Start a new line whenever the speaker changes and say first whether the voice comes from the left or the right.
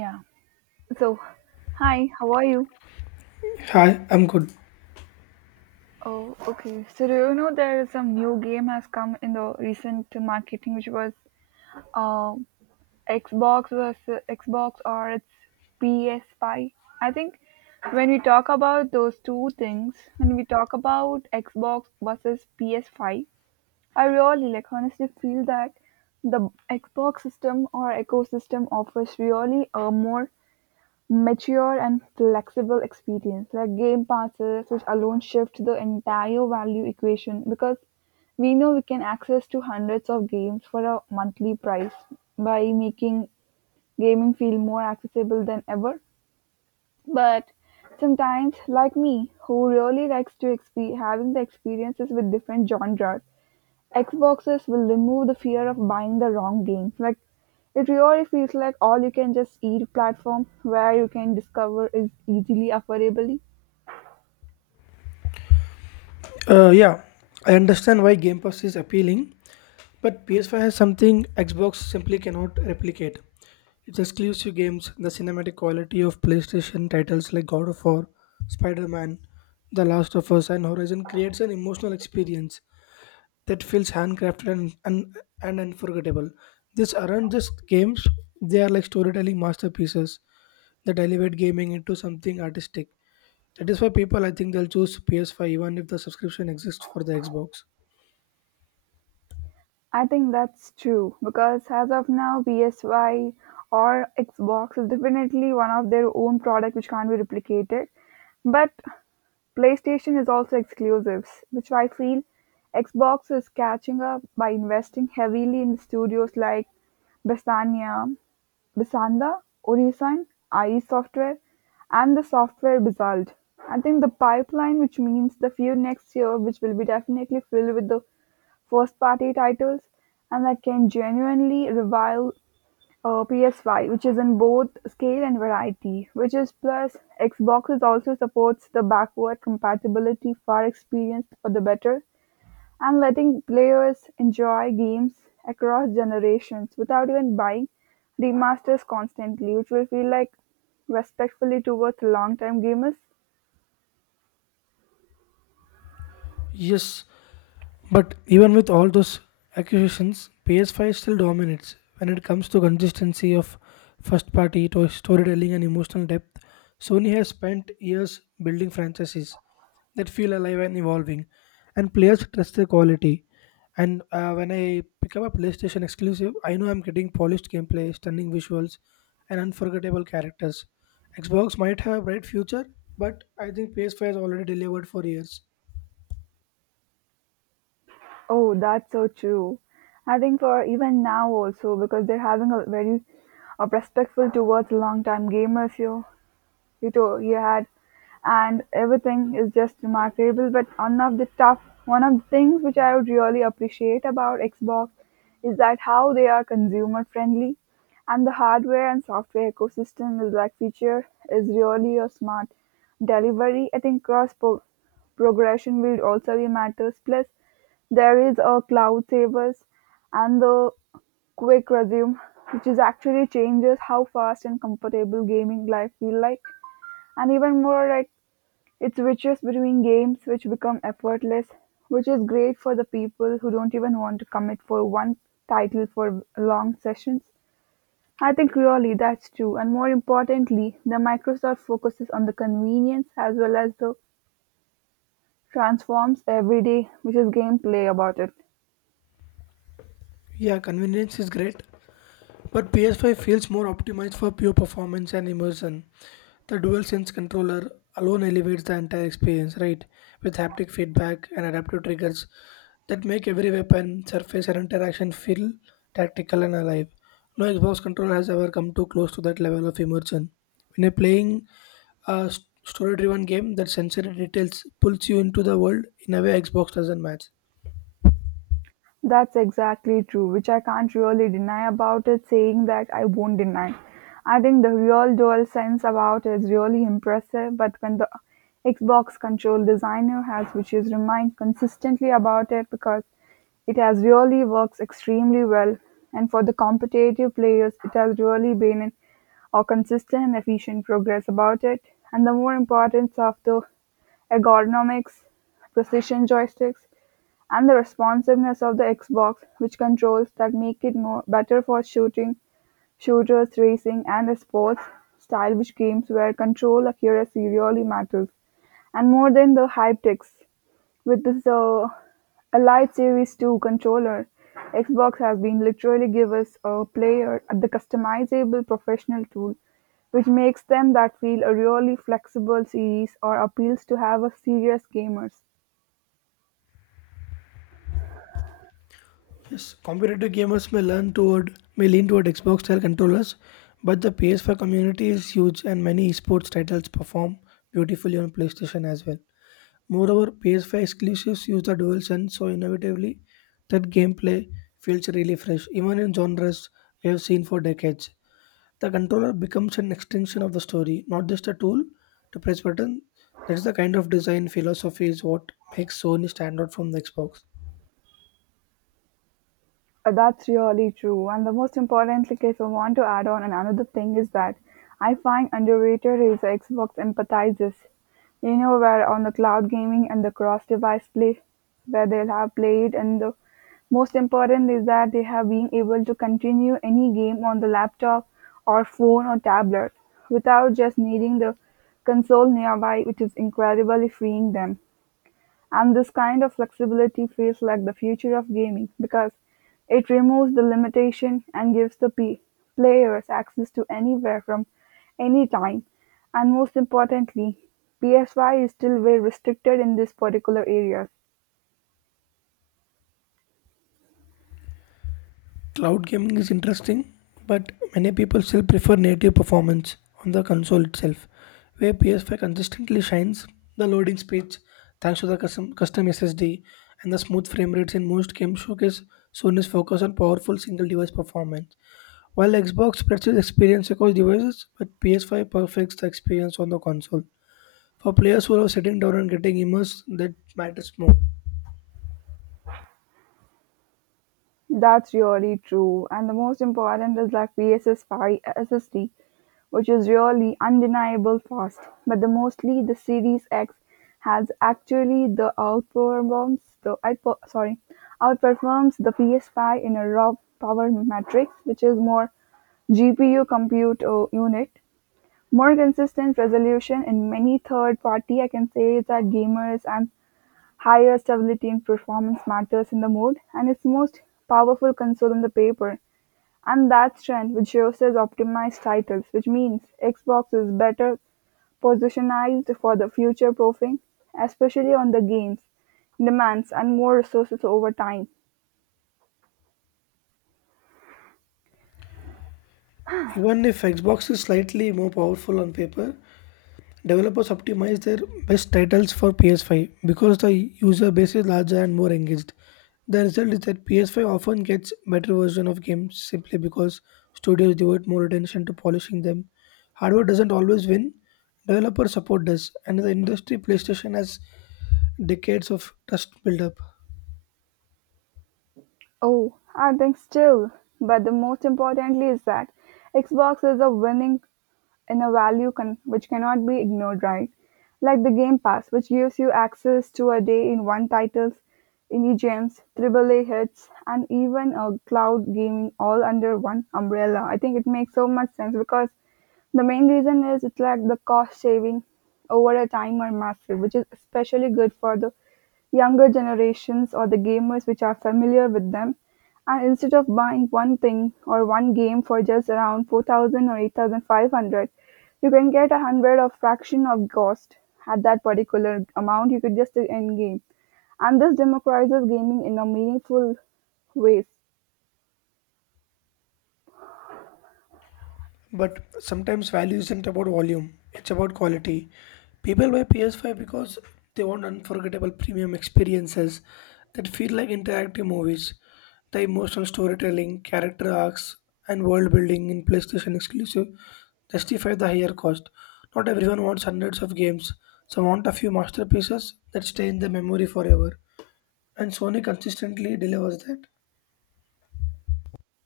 right: Yeah. So, hi, how are you?
left: Hi, I'm good.
right: Oh, okay. So, do you know there is some new game has come in the recent marketing, which was uh, Xbox versus Xbox or it's PS5? I think when we talk about those two things, when we talk about Xbox versus PS5, I really, like, honestly feel that the Xbox system or ecosystem offers really a more mature and flexible experience, like game passes, which alone shift the entire value equation because we know we can access to hundreds of games for a monthly price by making gaming feel more accessible than ever. But sometimes, like me, who really likes to having the experiences with different genres, Xboxes will remove the fear of buying the wrong game. Like it really feels like all you can just eat platform where you can discover is easily affordably.
left: Uh, yeah, I understand why Game Pass is appealing, but PS5 has something Xbox simply cannot replicate. Its exclusive games, the cinematic quality of PlayStation titles like God of War, Spider Man, The Last of Us, and Horizon creates an emotional experience that feels handcrafted and unforgettable. These aren't just games, they are like storytelling masterpieces that elevate gaming into something artistic. That is why people I think they'll choose PS5 even if the subscription exists for the Xbox.
right: I think that's true because as of now PSY or Xbox is definitely one of their own product which can't be replicated. But PlayStation is also exclusives, which I feel Xbox is catching up by investing heavily in studios like Bestania Bisanda, Orisan, ie Software, and the software basalt. I think the pipeline, which means the few next year, which will be definitely filled with the first party titles, and that can genuinely revive PS5, which is in both scale and variety. Which is plus, Xbox also supports the backward compatibility for experience for the better, and letting players enjoy games across generations without even buying remasters constantly, which will feel like respectfully towards long-time gamers.
left: Yes, but even with all those accusations, PS5 still dominates when it comes to consistency of first party to storytelling and emotional depth. Sony has spent years building franchises that feel alive and evolving, and players trust the quality. And When I pick up a PlayStation exclusive, I know I'm getting polished gameplay, stunning visuals, and unforgettable characters. Xbox might have a bright future, but I think PS5 has already delivered for years.
right: Oh, that's so true. I think for even now also because they're having a very respectful towards long-time gamers here. He, to- he had, And everything is just remarkable. But one of the things which I would really appreciate about Xbox is that how they are consumer friendly, and the hardware and software ecosystem is like feature is really a smart delivery. I think progression will also be matters. Plus, there is a cloud savers and the quick resume, which is actually changes how fast and comfortable gaming life feel like, and even more like it switches between games which become effortless, which is great for the people who don't even want to commit for one title for long sessions. I think really that's true, and more importantly the Microsoft focuses on the convenience as well as the transforms every day which is gameplay about it.
left: Yeah, convenience is great, but PS5 feels more optimized for pure performance and immersion. The DualSense controller alone elevates the entire experience, right? With haptic feedback and adaptive triggers that make every weapon, surface, and interaction feel tactical and alive. No Xbox controller has ever come too close to that level of immersion. When you're playing a story driven game, that sensory details pulls you into the world in a way Xbox doesn't match.
right: That's exactly true, which I can't really deny about it, saying that I won't deny. I think the real dual sense about it is really impressive, but when the Xbox control designer has, which is remind consistently about it because it has really works extremely well, and for the competitive players, it has really been an or consistent and efficient progress about it, and the more importance of the ergonomics, precision joysticks, and the responsiveness of the Xbox, which controls that make it more better for shooting, shooters, racing, and sports-style which games where control accuracy really matters, and more than the hype text. With this Elite Series 2 controller, Xbox has been literally give us a player the customizable professional tool, which makes them that feel a really flexible series or appeals to have a serious gamers.
left: Yes, competitive gamers may learn toward may lean toward Xbox style controllers, but the ps 4 community is huge and many esports titles perform beautifully on PlayStation as well. Moreover, PS5 exclusives use the DualSense so innovatively that gameplay feels really fresh, even in genres we have seen for decades. The controller becomes an extension of the story, not just a tool to press button. That's the kind of design philosophy is what makes Sony stand out from the Xbox.
right: That's really true. And the most important, like if I want to add on, and another thing is that I find underrated is Xbox empathizes. You know, where on the cloud gaming and the cross device play, where they'll have played, and the most important is that they have been able to continue any game on the laptop or phone or tablet without just needing the console nearby, which is incredibly freeing them. And this kind of flexibility feels like the future of gaming because it removes the limitation and gives the players access to anywhere from any time. And most importantly, PSY is still very restricted in this particular area.
left: Cloud gaming is interesting, but many people still prefer native performance on the console itself, where PS5 consistently shines the loading speeds thanks to the custom SSD and the smooth frame rates in most games showcase Sony's focus on powerful single device performance. While Xbox spreads its experience across devices, but PS5 perfects the experience on the console. For players who are sitting down and getting immersed, that matters more.
right: That's really true, and the most important is like VSS 5 SSD, which is really undeniable fast. But the mostly the Series X has actually the outperforms the outper, sorry outperforms the PS5 in a raw power matrix, which is more GPU compute unit, more consistent resolution, and many third party I can say that gamers and higher stability in performance matters in the mode, and its most powerful console in the paper, and that trend which shows as optimized titles, which means Xbox is better positioned for the future proofing, especially on the games, demands and more resources over time.
left: Even if Xbox is slightly more powerful on paper, developers optimize their best titles for PS5 because the user base is larger and more engaged. The result is that PS5 often gets better version of games simply because studios devote more attention to polishing them. Hardware doesn't always win, developer support does, and the industry PlayStation has decades of trust build up.
right: Oh, I think still, but the most importantly is that Xbox is a winning in a value con which cannot be ignored, right? Like the Game Pass, which gives you access to a day in one titles, indie gems, triple A hits, and even a cloud gaming all under one umbrella. I think it makes so much sense because the main reason is it's like the cost saving over a time are massive, which is especially good for the younger generations or the gamers which are familiar with them, and instead of buying one thing or one game for just around 4,000 or 8,500, you can get a hundred of fraction of cost at that particular amount you could just end game, and this democratizes gaming in a meaningful ways.
left: But sometimes value isn't about volume, it's about quality. People buy PS5 because they want unforgettable premium experiences that feel like interactive movies. The emotional storytelling, character arcs, and world building in PlayStation exclusive justify the higher cost. Not everyone wants hundreds of games, some want a few masterpieces that stay in their memory forever. And Sony consistently delivers that.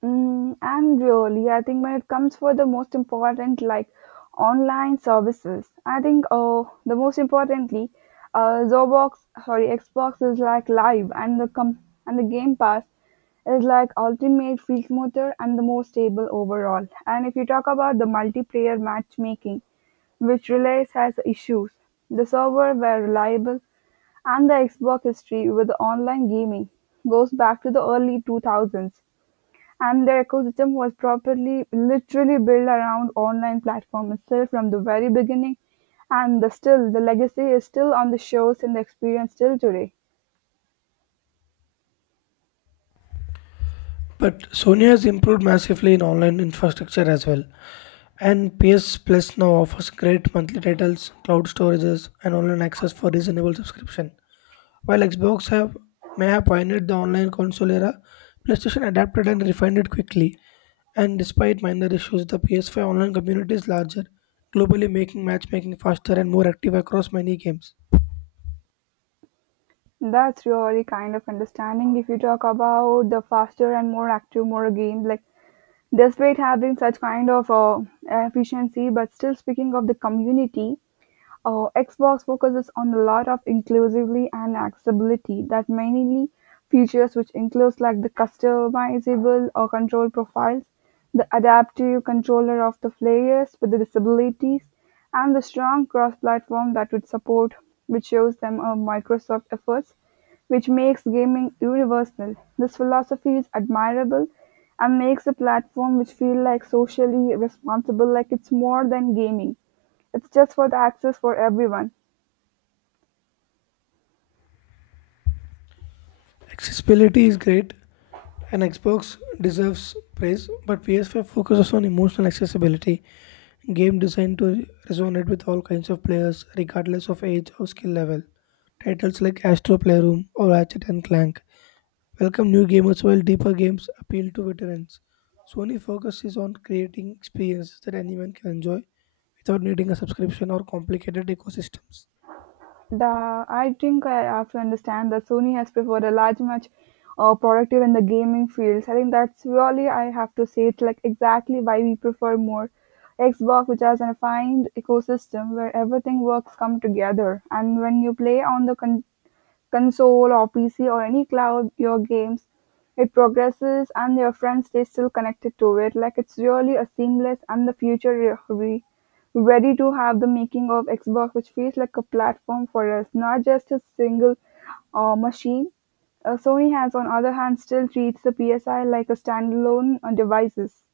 right: Mm, and really, I think when it comes for the most important, like online services, I think the most importantly, uh, Xbox, Xbox is like live, and and the Game Pass is like ultimate field motor and the most stable overall. And if you talk about the multiplayer matchmaking, which relays has issues, the server were reliable, and the Xbox history with the online gaming goes back to the early 2000s, and their ecosystem was properly, literally built around online platform itself from the very beginning. And the still, the legacy is still on the shows and the experience still today.
left: But Sony has improved massively in online infrastructure as well. And PS Plus now offers great monthly titles, cloud storages, and online access for reasonable subscription. While Xbox have may have pioneered the online console era, PlayStation adapted and refined it quickly. And despite minor issues, the PS5 online community is larger, globally making matchmaking faster and more active across many games.
right: That's really kind of understanding if you talk about the faster and more active, more games. Like, despite having such kind of efficiency, but still speaking of the community, oh, Xbox focuses on a lot of inclusively and accessibility that mainly features which includes like the customizable or control profiles, the adaptive controller of the players with the disabilities, and the strong cross-platform that would support, which shows them a Microsoft efforts, which makes gaming universal. This philosophy is admirable and makes the platform which feel like socially responsible, like it's more than gaming. It's just for the access for everyone.
left: Accessibility is great, and Xbox deserves praise, but PS5 focuses on emotional accessibility, game designed to resonate with all kinds of players, regardless of age or skill level. Titles like Astro Playroom or Ratchet and Clank welcome new gamers while deeper games appeal to veterans. Sony focuses on creating experiences that anyone can enjoy without needing a subscription or complicated ecosystems.
right: The I think I have to understand that Sony has preferred a large, much productive in the gaming fields. I think that's really I have to say it's like exactly why we prefer more Xbox, which has a fine ecosystem where everything works come together. And when you play on the console or PC or any cloud your games. It progresses and your friends stay still connected to it. Like it's really a seamless and the future ready to have the making of Xbox, which feels like a platform for us, not just a single machine. Sony has, on other hand, still treats the PSI like a standalone devices.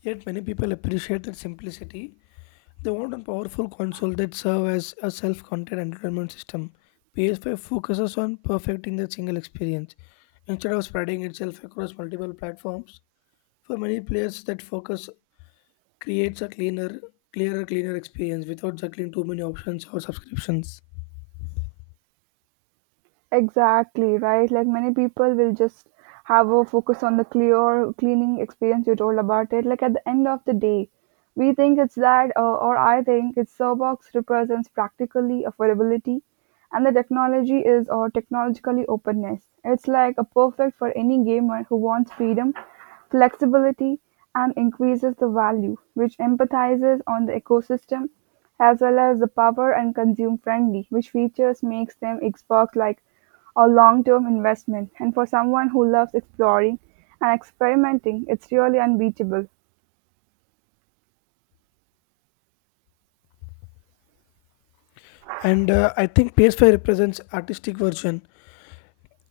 left: Yet many people appreciate that simplicity. They want a powerful console that serves as a self-contained entertainment system. PS5 focuses on perfecting the single experience instead of spreading itself across multiple platforms. For many players, that focus creates a cleaner experience without juggling too many options or subscriptions.
right: Exactly, right? Like many people will just have a focus on the clear cleaning experience you told about it. Like at the end of the day, we think it's that, or I think it's Starbucks represents practically affordability and the technology is or technologically openness. It's like a perfect for any gamer who wants freedom, flexibility, and increases the value, which empathizes on the ecosystem as well as the power and consume friendly, which features makes them Xbox like a long-term investment. And for someone who loves exploring and experimenting, it's really unbeatable.
left: And I think PS5 represents artistic version,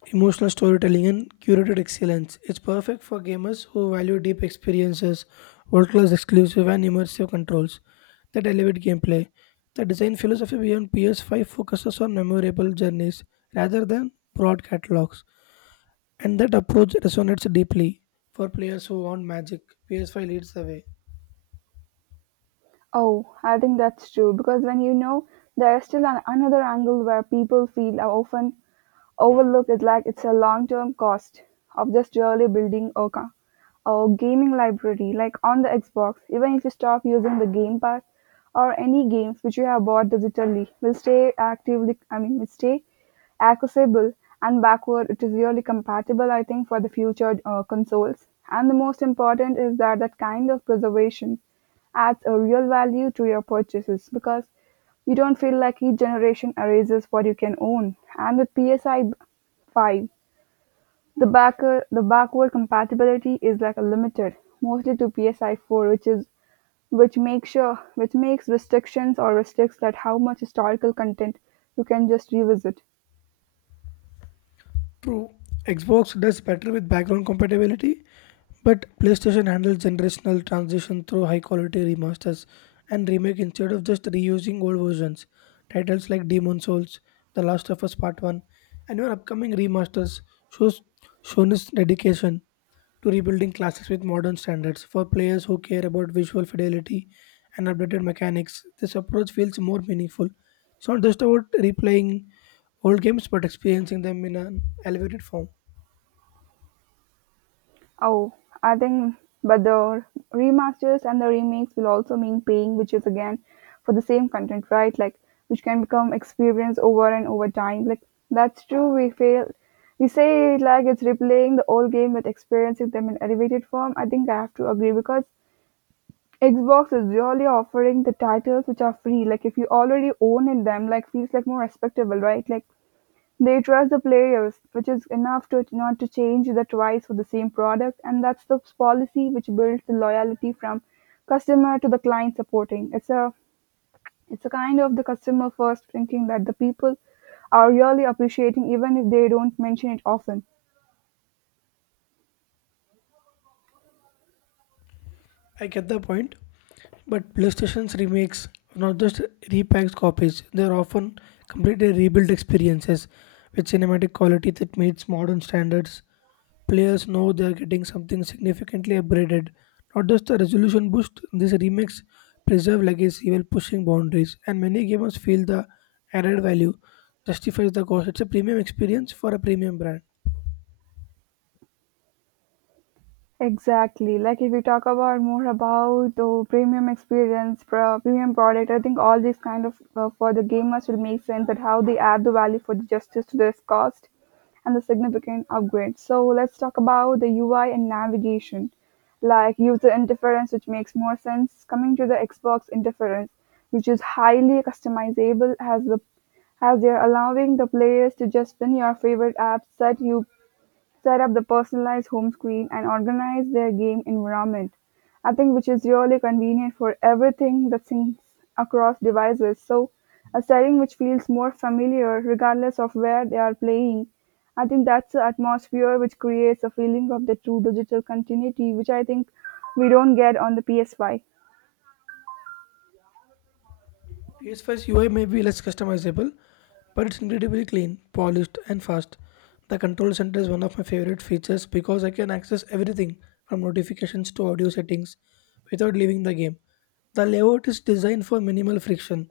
left: emotional storytelling and curated excellence. It's perfect for gamers who value deep experiences, world class exclusive and immersive controls that elevate gameplay. The design philosophy beyond PS5 focuses on memorable journeys rather than broad catalogs, and that approach resonates deeply for players who want magic. PS5 leads the way.
right: Oh, I think that's true because when you know there's still another angle where people feel are often overlook is like it's a long-term cost of just really building a gaming library like on the Xbox. Even if you stop using the game pass or any games which you have bought digitally will stay actively, I mean will stay accessible, and backward it is really compatible I think for the future consoles, and the most important is that that kind of preservation adds a real value to your purchases because you don't feel like each generation erases what you can own. And with PSI 5, the backward compatibility is like a limited, mostly to PSI 4, which is which makes restrictions or restricts that how much historical content you can just revisit.
left: True, Xbox does better with background compatibility, but PlayStation handles generational transition through high quality remasters and remake instead of just reusing old versions. Titles like Demon Souls, The Last of Us Part 1, and even upcoming remasters shows Sony's dedication to rebuilding classics with modern standards. For players who care about visual fidelity and updated mechanics, this approach feels more meaningful. It's not just about replaying old games but experiencing them in an elevated form.
right: Oh, I think, but the remasters and the remakes will also mean paying, which is again for the same content, right? Like, which can become experienced over and over time. Like, that's true. We fail. We say it like it's replaying the old game but experiencing them in elevated form. I think I have to agree because Xbox is really offering the titles which are free. Like, if you already own in them, like feels like more respectable, right? Like they trust the players, which is enough to not to change the twice for the same product, and that's the policy which builds the loyalty from customer to the client supporting. It's a kind of the customer first thinking that the people are really appreciating even if they don't mention it often.
left: I get the point, but PlayStation's remakes are not just repacked copies, they are often completely rebuilt experiences with cinematic quality that meets modern standards. Players know they are getting something significantly upgraded, not just a resolution boost. These remakes preserve legacy while pushing boundaries, and many gamers feel the added value justifies the cost. It's a premium experience for a premium brand.
right: Exactly. Like if we talk about more about the premium experience, premium product, I think all these kind of for the gamers will make sense that how they add the value for the justice to this cost and the significant upgrade. So let's talk about the UI and navigation, like user interference, which makes more sense. Coming to the Xbox interference, which is highly customizable, has the as they're allowing the players to just pin your favorite apps that you set up the personalized home screen and organize their game environment. I think which is really convenient for everything that syncs across devices. So a setting which feels more familiar regardless of where they are playing. I think that's the atmosphere which creates a feeling of the true digital continuity, which I think we don't get on the PS5.
left: PS5's UI may be less customizable, but it's incredibly clean, polished, and fast. The control center is one of my favorite features because I can access everything from notifications to audio settings without leaving the game. The layout is designed for minimal friction,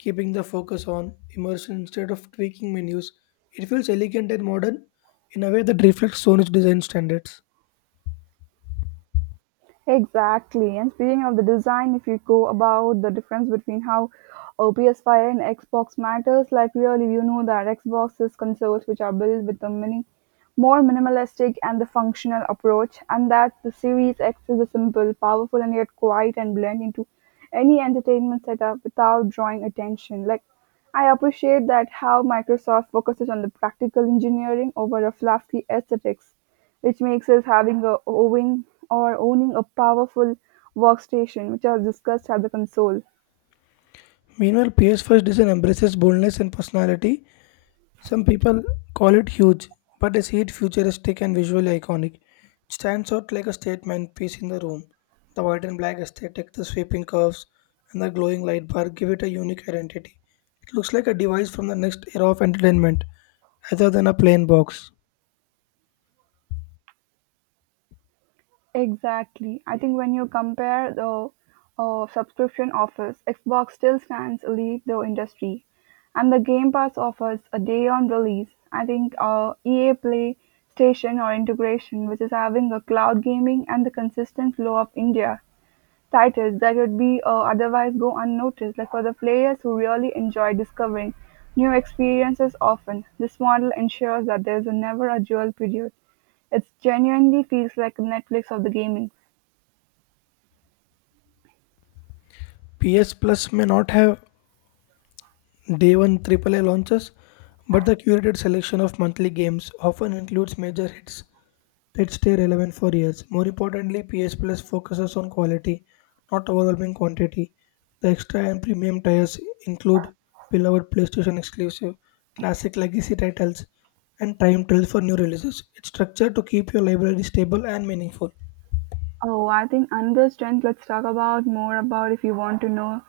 left: keeping the focus on immersion instead of tweaking menus. It feels elegant and modern in a way that reflects Sony's design standards.
right: Exactly. And speaking of the design, if you go about the difference between how a PS5 and Xbox matters, like really, you know that Xbox is consoles which are built with a mini, more minimalistic and the functional approach, and that the Series X is a simple, powerful, and yet quiet and blend into any entertainment setup without drawing attention. Like, I appreciate that how Microsoft focuses on the practical engineering over a fluffy aesthetics which makes us having a owing or owning a powerful workstation, which I've discussed as a console.
left: Meanwhile, PS5's design embraces boldness and personality. Some people call it huge, but I see it futuristic and visually iconic. It stands out like a statement piece in the room. The white and black aesthetic, the sweeping curves, and the glowing light bar give it a unique identity. It looks like a device from the next era of entertainment, rather than a plain box.
right: Exactly. I think when you compare the subscription offers, Xbox still stands elite the industry, and the Game Pass offers a day on release. I think EA Play Station or integration, which is having a cloud gaming and the consistent flow of India titles that would be otherwise go unnoticed, like for the players who really enjoy discovering new experiences often, this model ensures that there's never a dull period. It genuinely feels like a Netflix of the gaming.
left: PS Plus may not have day one AAA launches, but the curated selection of monthly games often includes major hits that stay relevant for years. More importantly, PS Plus focuses on quality, not overwhelming quantity. The extra and premium tiers include beloved PlayStation exclusive, classic legacy titles, and time trials for new releases. It's structured to keep your library stable and meaningful.
right: Oh, I think another strength, let's talk about more about if you want to know.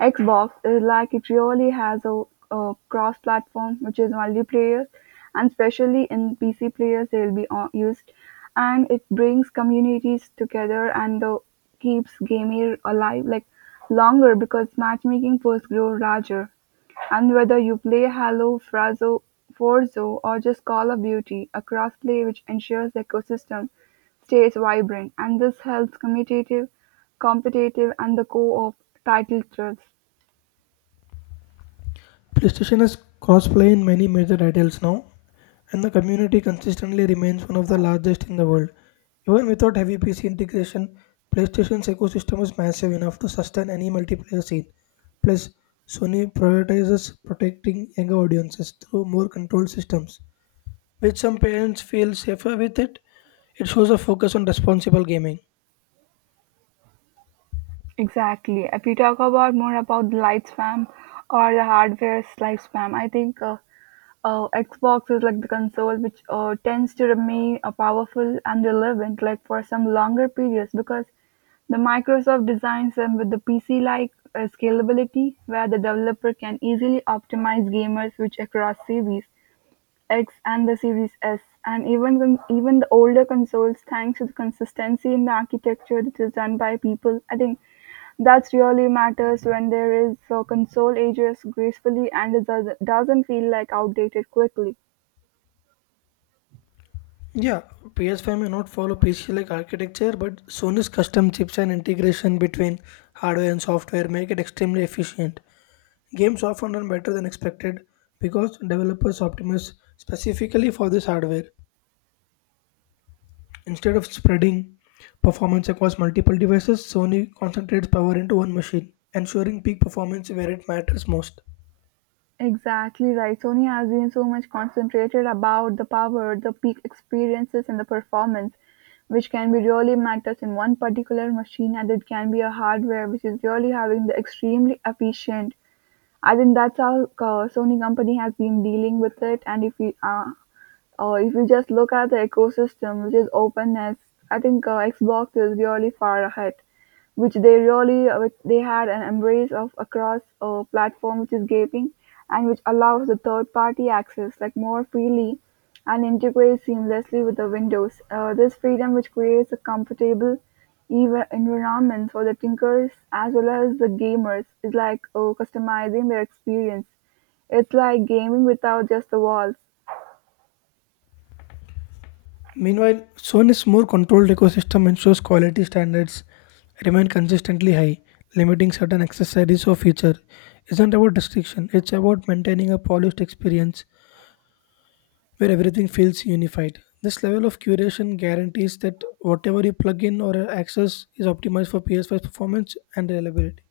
right: Xbox is like it really has a cross platform which is multiplayer and especially in PC players they'll be used and it brings communities together and the, keeps gaming alive like longer because matchmaking first grow larger and whether you play Halo, Frazo, Forzo, or just Call of Duty, a crossplay which ensures the ecosystem stays vibrant, and this helps competitive, and the co-op title thrills.
left: PlayStation is crossplay in many major titles now, and the community consistently remains one of the largest in the world. Even without heavy PC integration, PlayStation's ecosystem is massive enough to sustain any multiplayer scene. Plus, Sony prioritizes protecting younger audiences through more controlled systems, which some parents feel safer with it. It shows a focus on responsible gaming.
right: Exactly. If we talk about more about the light spam or the hardware light spam, I think Xbox is like the console which tends to remain powerful and relevant like for some longer periods because the Microsoft designs them with the PC-like scalability where the developer can easily optimize gamers which across series. X and the Series S, and even the older consoles, thanks to the consistency in the architecture that is done by people. I think that's really matters when there is a console ages gracefully and it doesn't feel like outdated quickly.
left: Yeah, PS5 may not follow PC-like architecture, but Sony's custom chips and integration between hardware and software make it extremely efficient. Games often run better than expected because developers optimize specifically for this hardware. Instead of spreading performance across multiple devices, Sony concentrates power into one machine, ensuring peak performance where it matters most.
right: Exactly right. Sony has been so much concentrated about the power, the peak experiences, and the performance, which can be really matters in one particular machine, and it can be a hardware which is really having the extremely efficient. I think that's how Sony company has been dealing with it. And if we, if you just look at the ecosystem which is openness, I think Xbox is really far ahead, which they really which they had an embrace of across a platform which is gaping and which allows the third party access like more freely and integrates seamlessly with the Windows. This freedom which creates a comfortable even environment for the thinkers as well as the gamers is like customizing their experience. It's like gaming without just the walls.
left: Meanwhile, Sony's more controlled ecosystem ensures quality standards remain consistently high. Limiting certain accessories or feature isn't about restriction, it's about maintaining a polished experience where everything feels unified. This level of curation guarantees that whatever you plug in or access is optimized for PS5 performance and reliability.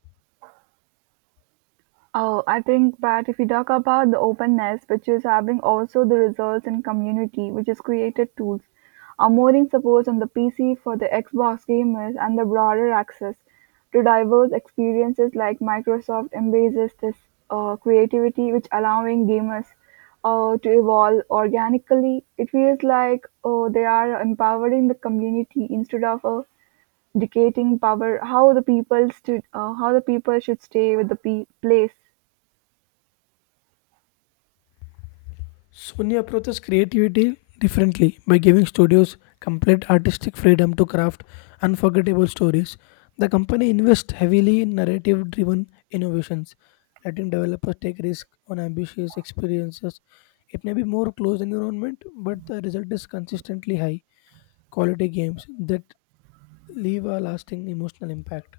right: Oh, I think that if we talk about the openness, which is having also the results in community, which is created tools, a modding supports on the PC for the Xbox gamers and the broader access to diverse experiences like Microsoft embraces this creativity, which allowing gamers to evolve organically. It feels like oh, they are empowering the community instead of dictating power how the people should stay with the place.
left: Sony approaches creativity differently by giving studios complete artistic freedom to craft unforgettable stories. The company invests heavily in narrative driven innovations, letting developers take risks on ambitious experiences. It may be more closed environment, but the result is consistently high quality games that leave a lasting emotional impact.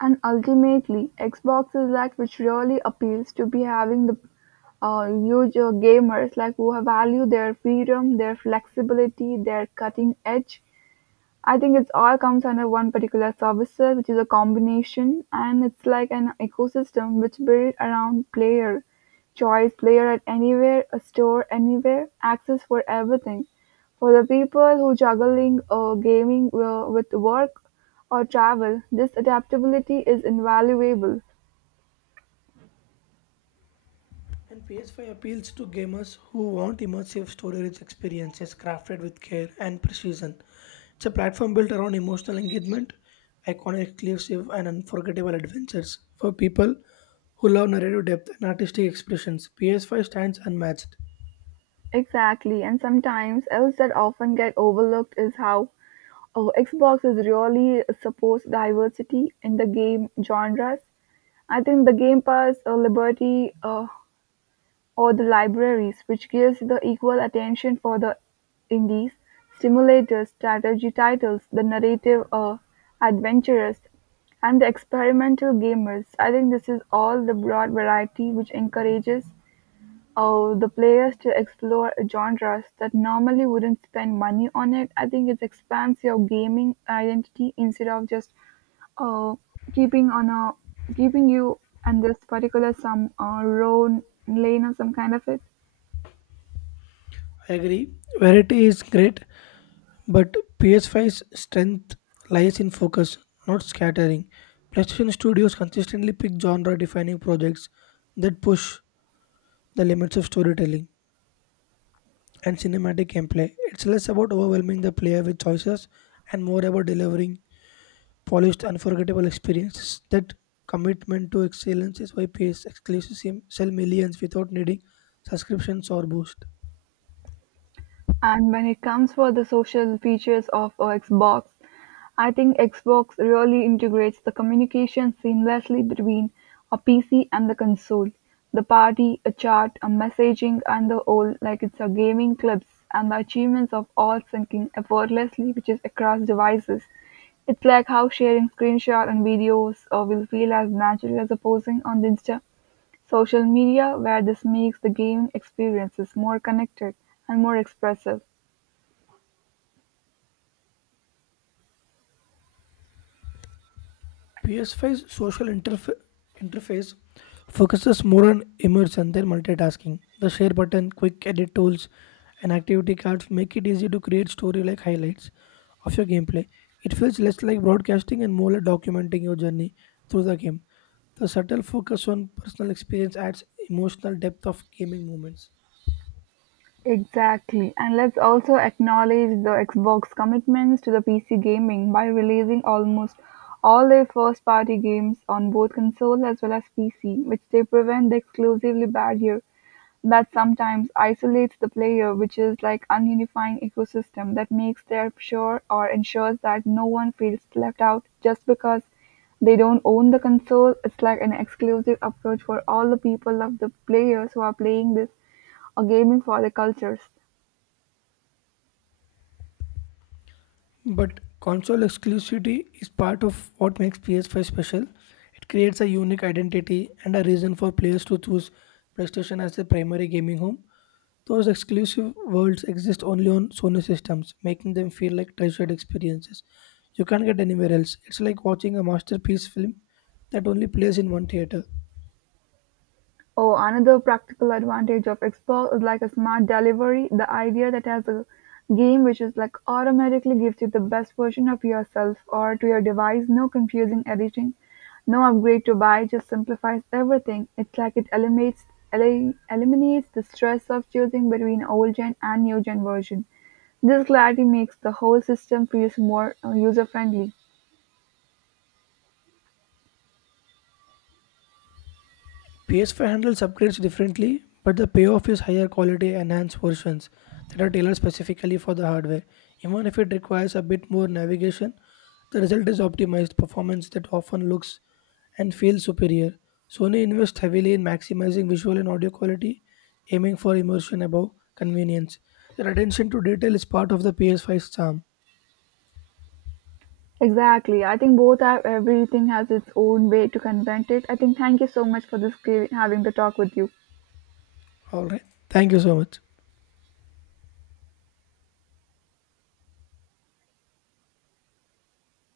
right: And ultimately, Xbox is like which really appeals to be having the huge gamers like who have value their freedom, their flexibility, their cutting edge. I think it's all comes under one particular servicer, which is a combination, and it's like an ecosystem which build around player choice, player at anywhere, a store anywhere, access for everything. For the people who juggling gaming with work or travel, this adaptability is invaluable.
left: And PS5 appeals to gamers who want immersive story rich experiences crafted with care and precision. It's a platform built around emotional engagement, iconic exclusive, and unforgettable adventures. For people who love narrative depth and artistic expressions, PS5 stands unmatched.
right: Exactly, and sometimes else that often get overlooked is how Xbox is really supports diversity in the game genres. I think the Game Pass liberty or the libraries, which gives the equal attention for the indies, stimulators, strategy titles, the narrative adventurers, and the experimental gamers. I think this is all the broad variety which encourages the players to explore genres that normally wouldn't spend money on it. I think it expands your gaming identity instead of just uh, keeping on a keeping you and this particular some row lane or some kind of it.
left: I agree, variety is great, but PS5's strength lies in focus, not scattering. PlayStation Studios consistently pick genre defining projects that push the limits of storytelling and cinematic gameplay. It's less about overwhelming the player with choices and more about delivering polished, unforgettable experiences. That commitment to excellence is why PS exclusives sell millions without needing subscriptions or boost.
right: And when it comes for the social features of a Xbox, I think Xbox really integrates the communication seamlessly between a PC and the console. The party, a chat, a messaging, and the whole like it's a gaming clips and the achievements of all syncing effortlessly, which is across devices. It's like how sharing screenshots and videos will feel as natural as posting on the Insta social media, where this makes the gaming experiences more connected and more expressive.
left: PS5's social interface focuses more on immersion than multitasking. The share button, quick edit tools, and activity cards make it easy to create story like highlights of your gameplay. It feels less like broadcasting and more like documenting your journey through the game. The subtle focus on personal experience adds emotional depth of gaming moments.
right: Exactly, and let's also acknowledge the Xbox commitments to the PC gaming by releasing almost all their first party games on both console as well as PC, which they prevent the exclusively barrier that sometimes isolates the player, which is like ununifying ecosystem that makes their sure or ensures that no one feels left out just because they don't own the console. It's like an exclusive approach for all the people of the players who are playing this or gaming for the cultures.
left: But console exclusivity is part of what makes PS5 special. It creates a unique identity and a reason for players to choose PlayStation as their primary gaming home. Those exclusive worlds exist only on Sony systems, making them feel like treasured experiences. You can't get anywhere else. It's like watching a masterpiece film that only plays in one theater.
right: Oh, another practical advantage of Xbox is like a smart delivery, the idea that has a game which is like automatically gives you the best version of yourself or to your device, no confusing editing, no upgrade to buy, just simplifies everything. It's like it eliminates the stress of choosing between old gen and new gen version. This clarity makes the whole system feels more user friendly.
left: PS5 handles upgrades differently, but the payoff is higher quality enhanced versions that are tailored specifically for the hardware. Even if it requires a bit more navigation, the result is optimized performance that often looks and feels superior. Sony invests heavily in maximizing visual and audio quality, aiming for immersion above convenience. Their attention to detail is part of the PS5's charm.
right: Exactly. I think both have everything has its own way to confront it. I think thank you so much for this giving, having the talk with you.
left: Alright, thank you so much.